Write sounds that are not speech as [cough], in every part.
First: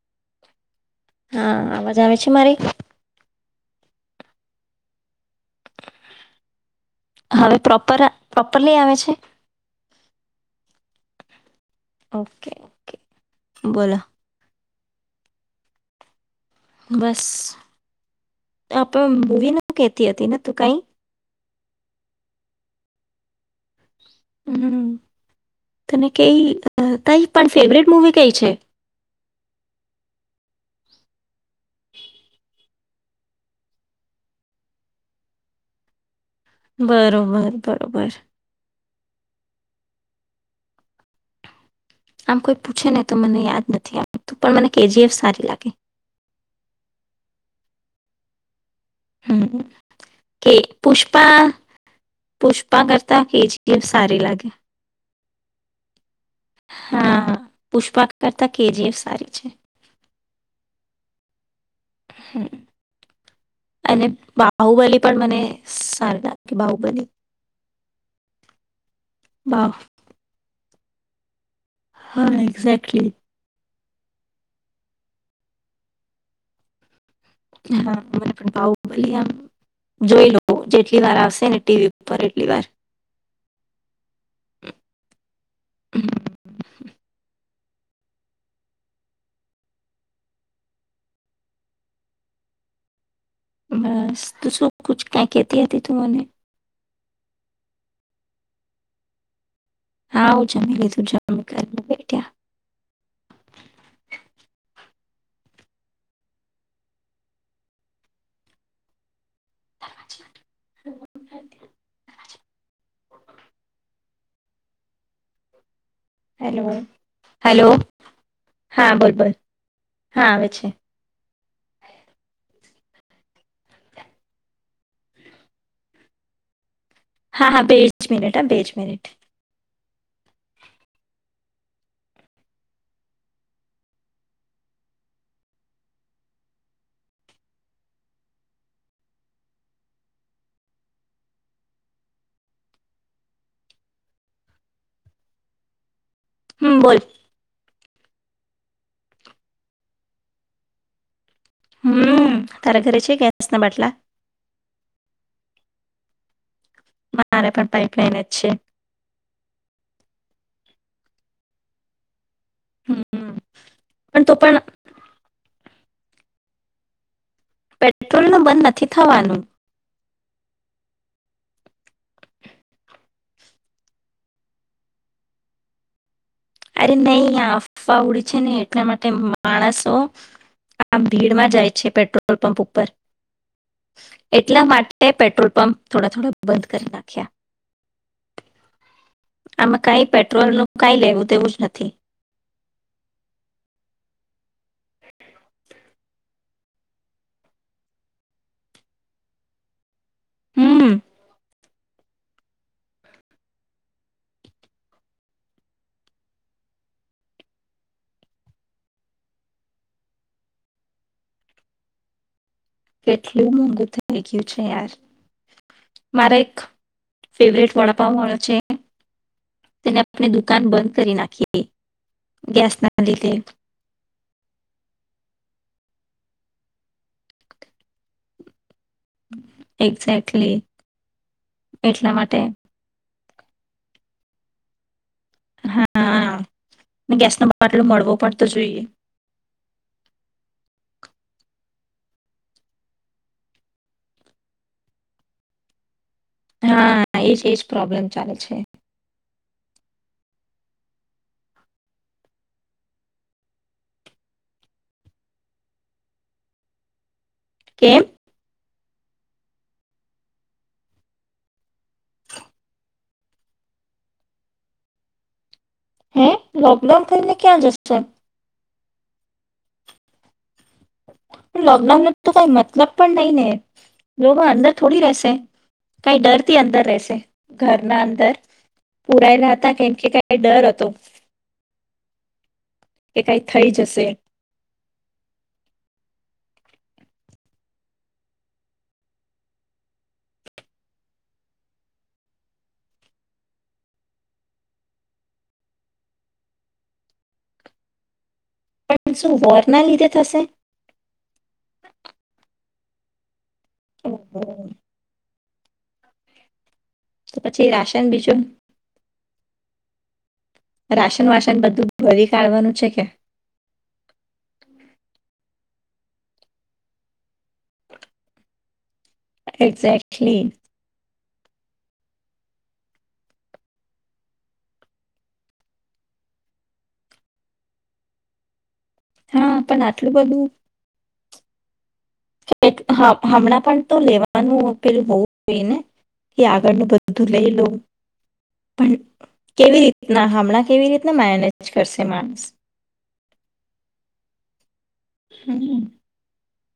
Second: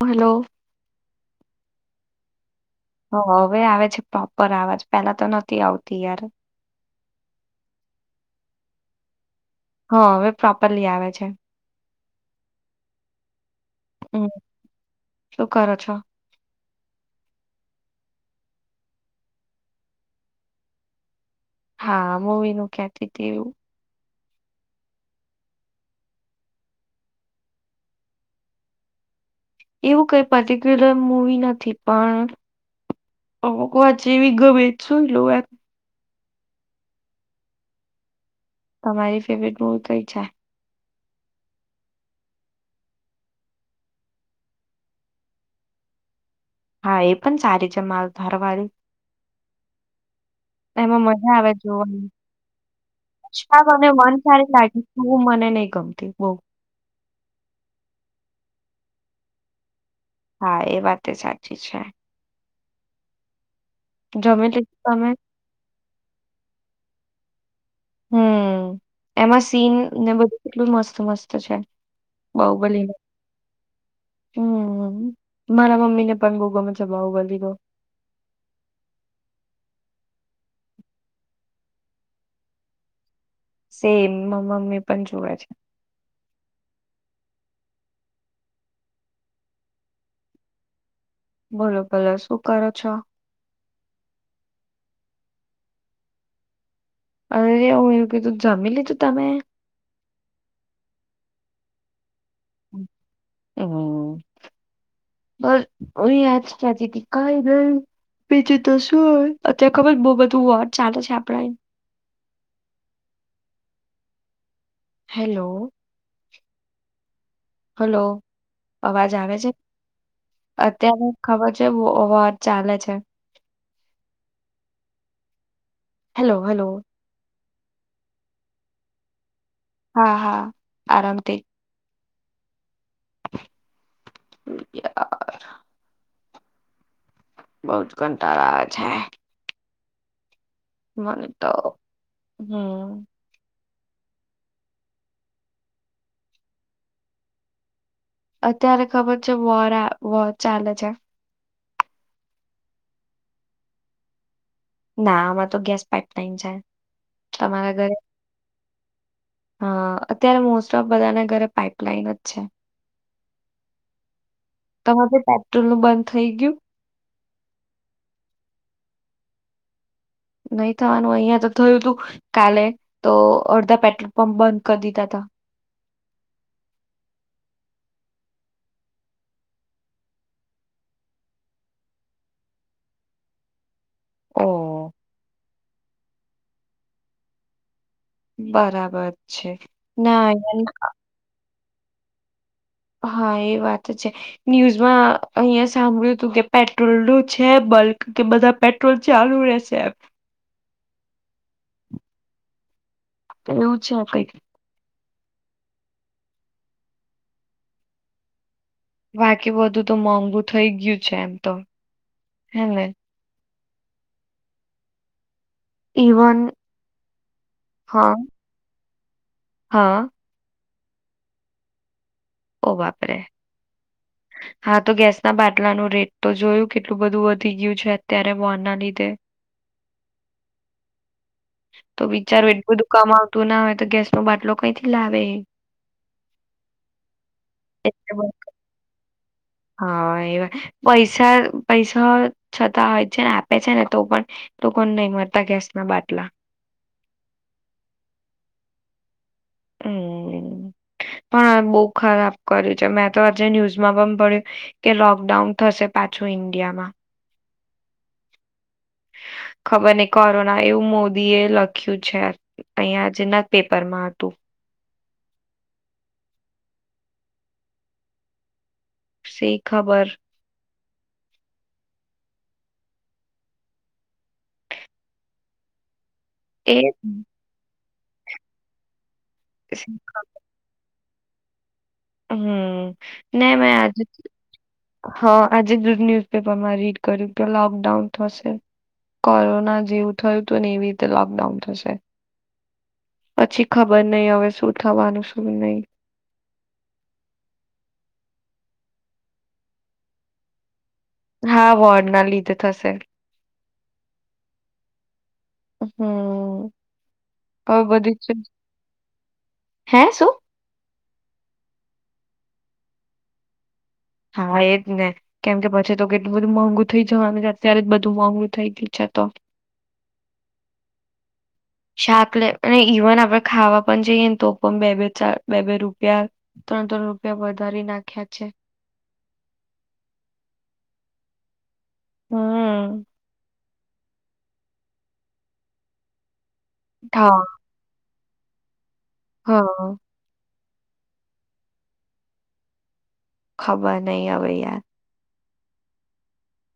Hello. હા આવાજ આવે છે મારી? હ હવે આવે છે પ્રોપર આવાજ પેલા તો નથી આવતી યાર. હવે પ્રોપર પ્રોપરલી આવે છે? હા હવે પ્રોપરલી આવે છે. Okay okay. બોલો. હમ શું કરો છો? બસ, આપે મુવીને કેતી હતી ને તું કઈ? હા મૂવી નું ક્યાથી હતી. હમ, તને કઈ તઈ પણ ફેવરેટ મુવી કઈ છે? એવું કઈ પર્ટિક્યુલર મુવી નથી પણ, ‌ અમુક વાર જેવી ગમે એવી જોઈ લેવ એમ. બરોબર બરોબર. તમારી ફેવરેટ મૂવી કઈ છે? આમ કોઈ પૂછે ને તો મને યાદ નથી આવતું પણ મને કે જી એફ સારી લાગે. હા એ પણ સારી છે માર ધરવાળી. હમ, કે એમાં મજા પુષ્પા આવે જોવાની પુષ્પા કરતા કે જી એફ સારી લાગે. ન કમતી બહ. હા! પુષ્પા કરતા કેજીએફ સારી છે. હા એ વાત સાચી છે. તો, [inaudible] અને જમી લીધું બાહુબલી તમે પણ મને સારી લાગે, બાહુબલી હમ્મ એમાં બા સીન ને બધું કેટલું મસ્ત. મસ્ત છે. હા બાહુબલી એક્ઝેક્ટલી. હમ! મારા મમ્મી ને પણ બહુ ગમે. છે બાહુબલી તો હા મને પણ બાહુબલી એમ જોઈ લોવ, જેટલી વાર આવશે ને ટીવી ઉપર એટલી વાર. સેમ મારી મમ્મી પણ જોવે છે. હમ. [inaudible] બોલો ભલે શું કરો છો.? બસ તુ શું કુછ, કંઈ કેતી હતી તું મને--? અરે એવું મે કીધું જમી લીધું તમે?, હા હું જમી લીધું જમી કારવી ને બેઠ્યા હમ, બસ આજ કેતી તી કઈ નઈ બીજુ તો સુ હોય અત્યારે ખબર બહુ બધું વોંર ચાલે છે. આપણા અયા હેલો હેલો હેલો હલો હા અવાજ બોલ બોલ, આવે છે હા આવે છે. અત્યારે ખબર છે વોંર ચાલે છે. હેલો હલો હા હા બે જ મિનિટ હો, બે જ મિનિટ હા હા આરામથી [inaudible] બહુ જ કંટાળો આવે છે. મને તો હમ હમ બોલ અત્યારે ખબર છે વોરા વોંર ચાલે છે. હમ તારા ઘરે છે ગેસ ના બાટલા? ના અમારે તો ગેસ પાઇપલાઇન છે. મારે પણ તમારા ઘરે? પાઇપલાઇન જ છે હ અત્યારે, મોસ્ટ ઓફ બધાના ઘરે પાઈપલાઈન જ છે હમ પણ તો પણ [unintelligible] તમે બી પેટ્રોલ નું બંધ થઈ ગયુ--? પેટ્રોલનું બંધ નથી થવાનું નહી થવાનું અંયા તો થયું તું કાલે, તો અડધા પેટ્રોલ પંપ બંધ કરી દીધા હતા. અરે નહી અફવા ઉડી છે ને, એટલા માટે માણસો આ ભીડમાં જાય છે. પેટ્રોલ પંપ ઉપર ઓ એટલા માટે પેટ્રોલ પંપ થોડા થોડા બંધ કરી નાખ્યા બરાબર છે નાય કોઈ જ નથી હા એ વાત છે ન્યૂઝમાં અહિયાં સાંભળ્યું હતું કે પેટ્રોલ નું છે બલ્ક કે બધા પેટ્રોલ ચાલુ રહેશે એમ હમ્મ એવું છે કઈક બાકી બધું તો મોંઘુ થઈ ગયું છે એમ તો હે ને કેટલુ મોંઘુ બધુ થઈ ગયુ છે યાર ઇવન મારા એક ફેવરેટ હા વડાપાંવ વાડો છે. તેને હા આપની દુકાન બંધ કરી નાખીએ. ઓ વાપરે હા તો ગેસ ના બા ટલા નું રેટ તો જોયું કેટલું બધું વધી ગયું છે અત્યારે વનના લીધ. એક્ઝેક્ટલી તો એટલા માટે. બિચારું એટલું બધું કમાવતું ના હો તો ગસો બાટલો કઈથી લાવે. [unintelligible] ગેસ નો બાટલો એટલે મળવો બ પડતો જોઈએ. હા એવા પૈસા પૈસા છતાં હોય છે ને આપે છે ને તો પણ લોકોને નહી મળતા ગેસ ના બાટલા. હા એજ એજ પ્રોબ્લેમ ચાલે છે. હમ્મ પણ બહુ ખરાબ કર્યું છે મેં તો આજે ન્યુઝમાં પણ પડ્યું કે લોકડાઉન થશે પાછું ઈન્ડિયામાં. કેમ? ખબર નહી કોરોના એવું મોદીએ લખ્યું છે અહીયાં આજના પેપરમાં હતું. હે લોકડાઉન થઈને ક્યાં જશે. સી ખબર. લોકડાઉન ન તો કઈ મતલબ પણ નહી ને લોકો અંદર થોડી રહેશે. કઈ ડર થી એ અંદર રહેશે ઘર. ના અંદર. પુરાયલા હતા કેમ કે કઈ ડર હતો. હમ્મ કે કઈ ના થઈ મેં આજ જશે હ આજે ન્યુ પેપરમાં રીડ કર્યું તો લોકડાઉન થશે કોરોના જેવું થયું હત ને એવી રીતે લોકડાઉન થશે પછી ખબર નહી હવે શું થવાનું શું નહી. પણ શું વોરના લીધે થશે. હા વોર્ડ ના લીધે થશે. [unintelligible] હમ્મ તો પછી રાશન બીજું. હે શો. રાશન વાસન બધું ભળી કાઢવાનું છે કે. હા એજ ને. કેમ કે પછી તો કેટલું બધું મોંઘું થઈ જવાનું અત્યારે જ બધું મોંઘું થઈ ગયું. છે તો એક્ઝેક્ટલી. શાક લે અને ઇવન આપણેે ખાવા પણ જઈએ ને તો પણ બે બે ચાર બે બે રૂપિયા, ત્રણ ત્રણ રૂપિયા વધારી નાખ્યા છે. હા પણ આટલું બધું એક હમ. હા હમણાં પણ તો લેવાનું આપેલું બઉ હોય ને. એ આગળનું બધું હા લઈ લોઉં. પણ કેવી હા રીતના હમણાં? કેવી રીતના મેનેજ કરશે માણસ. ખબર નહી આવે યાર. હમ્મ.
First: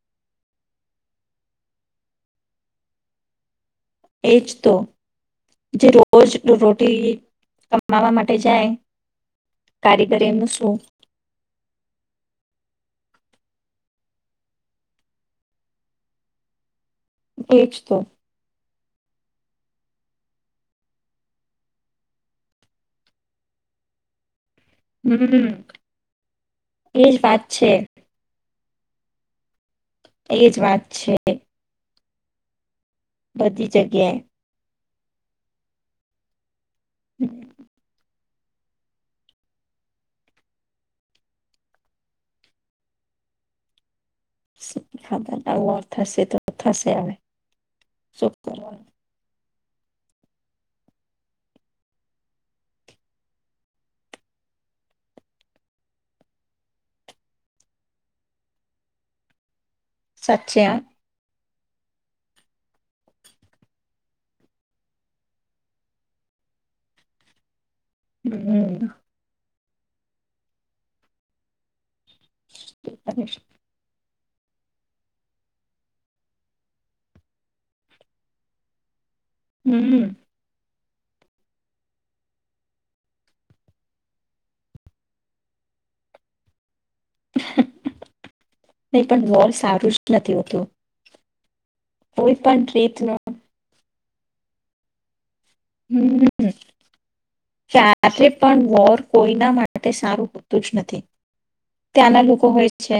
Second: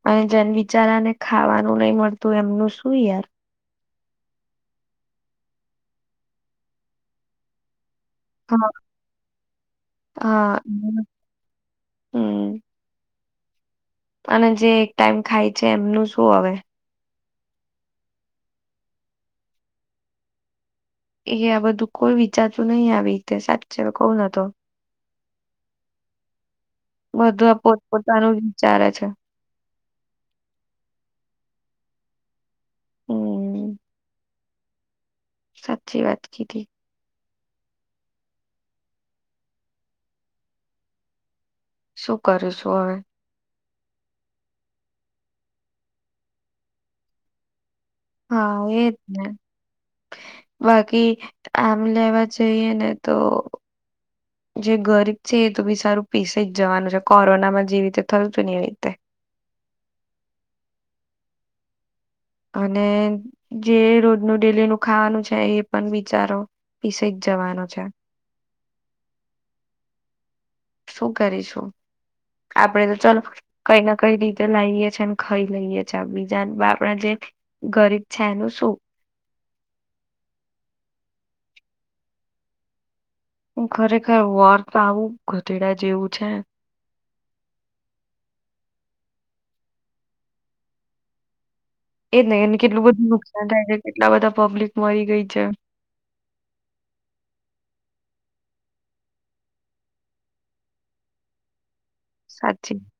અને જેન બિચારાને ખાવાનું નહી મળતું એમનું શું યાર. એજ તો, જે રોજ રોટી માવા માટે જાય, હા કારીગર એમનું હા. શું? હમ અને જે એક ટાઈમ ખાય છે એમનું શું હવે? એજ તો. એ આ બધું કોઈ વિચારતું નહી આવી રીતે સાચે કહું ન તો. હમ્મ એજ વાત છે. ચાલે છે. એ જ વાત છે. બધી હમ. જગ્યાએ સાચી વાત કીધી. [unintelligible] શું કરશું હવે? નું અર્થ હશે તો થશે હવે. શું હા કરવાનું એજ ને. બાકી આમ લેવા જઈએ ને તો, જે ગરીબ છે એ તો વિચારું પીસે જ જવાનું છે કોરોનામાં જેવી રીતે થયું હતું ને એવી રીતે. સાચે હા. અને જે રોજનું ડેલી નું ખાવાનું છે એ પણ બિચારો પીસે જ જવાનો છે. હમ્મ. શું કરી શું? આપડે શું તો ચાલ કરીશ? કઈ નથી. કઈ રીતે લાઈએ છે ને ખાઈ લઈએ છે બીજા બા આપણા જે, ગરીબ છે એનું શું? હમ્મ. હ ખરેખર વોર તો આવું ગધેડા જેવું છે. નહી પણ વોર સારું જ નથી હોતું. એ જ કોઈ એને પણ કેટલું બધું રીતનો નુકસાન થાય છે. એટલા બધા પબ્લિક મરી ગઈ છે. હમ્મ. ક્યારે પણ વોર કોઈના માટે સારું હોતું જ નથી. ત્યાંના લોકો હોય સાચી છે.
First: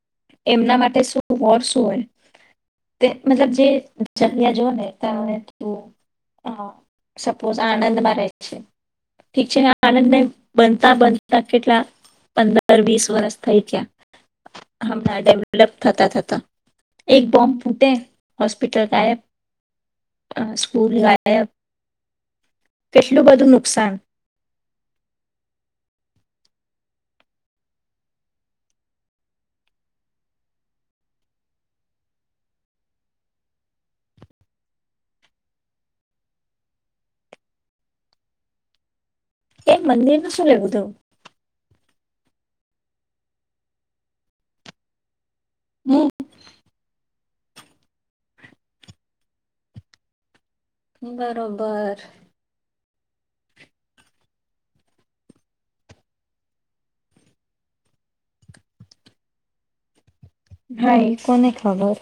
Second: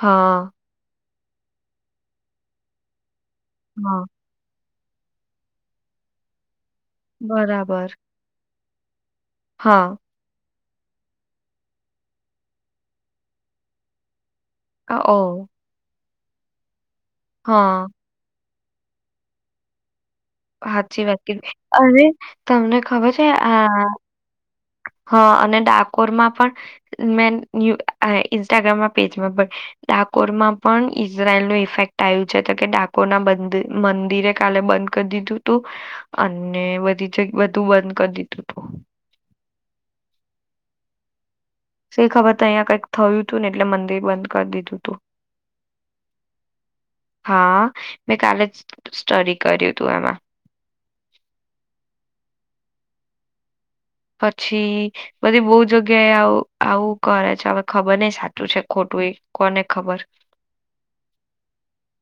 હા એમના માટે શું? વોર શું હોઈ, તે મતલબ જે હા જગ્યા જુઓ ને [unintelligible] સપોઝ બરાબર. આણંદ મારા છે. ઠી છે હા. આનંદે બનતા બનતા કેટલા પંદર વીસ વર્ષ થઈ ગયા. અ હમણાં ઓહ! ડેવલપ થતા થતા. તા. એક બમ્બ હા, ફૂટે હોસ્પિટલ ગાયબ. અ, સ્કૂલ સાચી વાકી ગાયબ અને તમને ખબર કેટલું છે બધું આ, નુકસાન હ અને ડાકોરમાં ઇન્સ્ટ્રાગ્રામ પણ, ડાકોરમાં પણ ઈઝરાયલ ન ઇફેક્ટ આવ્યું છે તો કે ડાકોર ના મંદિરે કાલે બંધ કરી દીધું તું, અને બધી જ બધું બંધ કરી દીધું તું. એ મંદિરનું શું લેવું હતું? સ ખબર તો અહીંયા કંઈક થયું હતું ને એટલે મંદિર બંધ કરી દીધું હતું. હમ. હા, મેં કાલે જ સ્ટડી કર્યું હતું એમાં. બરોબર. પછી, બધી બહુ જગ્યાએ આવું આવું કરે છે હવે ખબર નહ સાચું છે ખોટું એ કોને ખબર. હાઈ કોને ખબર.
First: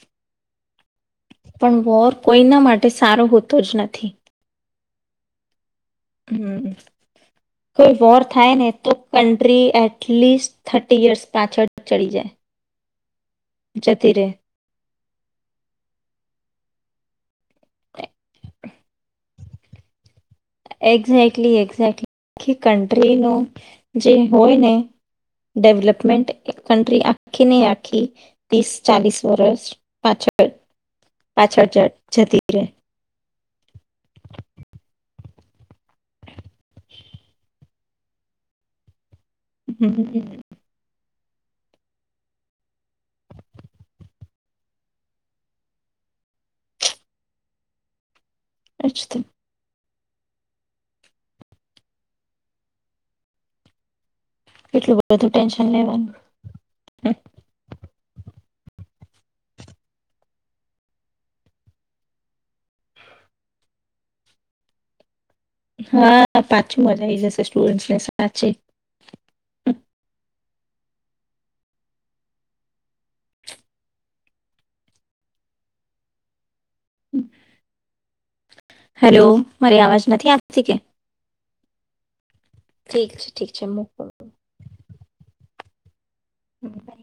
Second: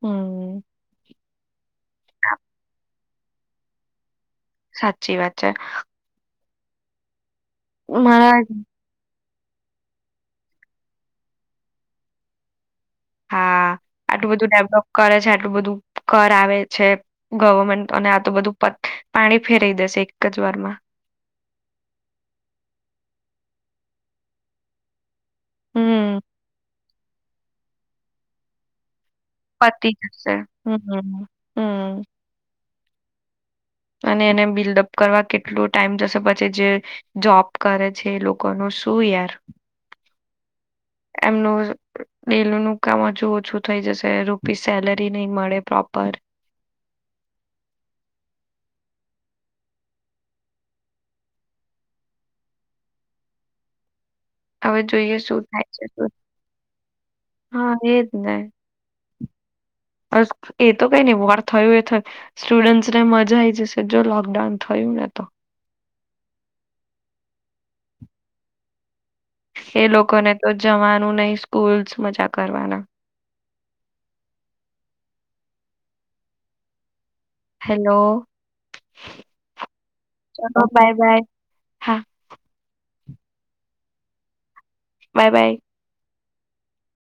હમ. પણ વોર કોઈના માટે સારો હોતો જ નથી. સાચી વાત છે. હમ. કોઈ વોર મારા થાય ને તો કન્ટ્રી એટલીસ્ટ થર્ટી યર્સ પાછળ ચડી જાય. હા જતી રે. આટલું બધું ડેવલોપ કરે છે આટલું બધું કર આવે છે ગવર્મેન્ટ અને આ તો બધું પાણી ફેરાવી દેશે. જ વારમાં એક્ઝેક્ટલી એક્ઝેક્ટલી આખી કન્ટ્રીનું જે હોય ને હમ ડેવલપમેન્ટ એક કન્ટ્રી આખી ને આખી ત્રીસ ચાલીસ. વર્ષ પતી જશે પાછળ, હમ પાછળ હમ જતી રહે. અને એને બિલ્ડઅપ કરવા કેટલો ટાઈમ જશે પછી. જે જોબ કરે છે એ લોકોનું શું યાર.? હમ હ. એમનું ડૈ લું ન કામ હજુ ઓછું થઈ જશે, રૂપીસ સેલરી નહી મળે પ્રોપર--. એ જ તો! હવે કેટલું જોઈએ બધું શું થાય ટેન્શન છે? તે લેવાનું હા એજ ને બસ એ તો કઈ નઈ, વોર થયું એ થય સ્ટુડન્ટસને મજા આવી જશે, જો લોકડાઉન થયું ને તો હા! પાછું મજા આવી ઈ જશે સ્ટુડન્ટ્સ ને સાચી એ લોકોને તો જવાનું નહી સ્કૂલ્સ, મજા કરવાના [unintelligible] હેલો હેલો મારી આવાજ નથી ચલો આવતી કે? બાય બાય હા ઠીક છે ઠીક છે મુકુ મુકુ બાય બાય [inaudible]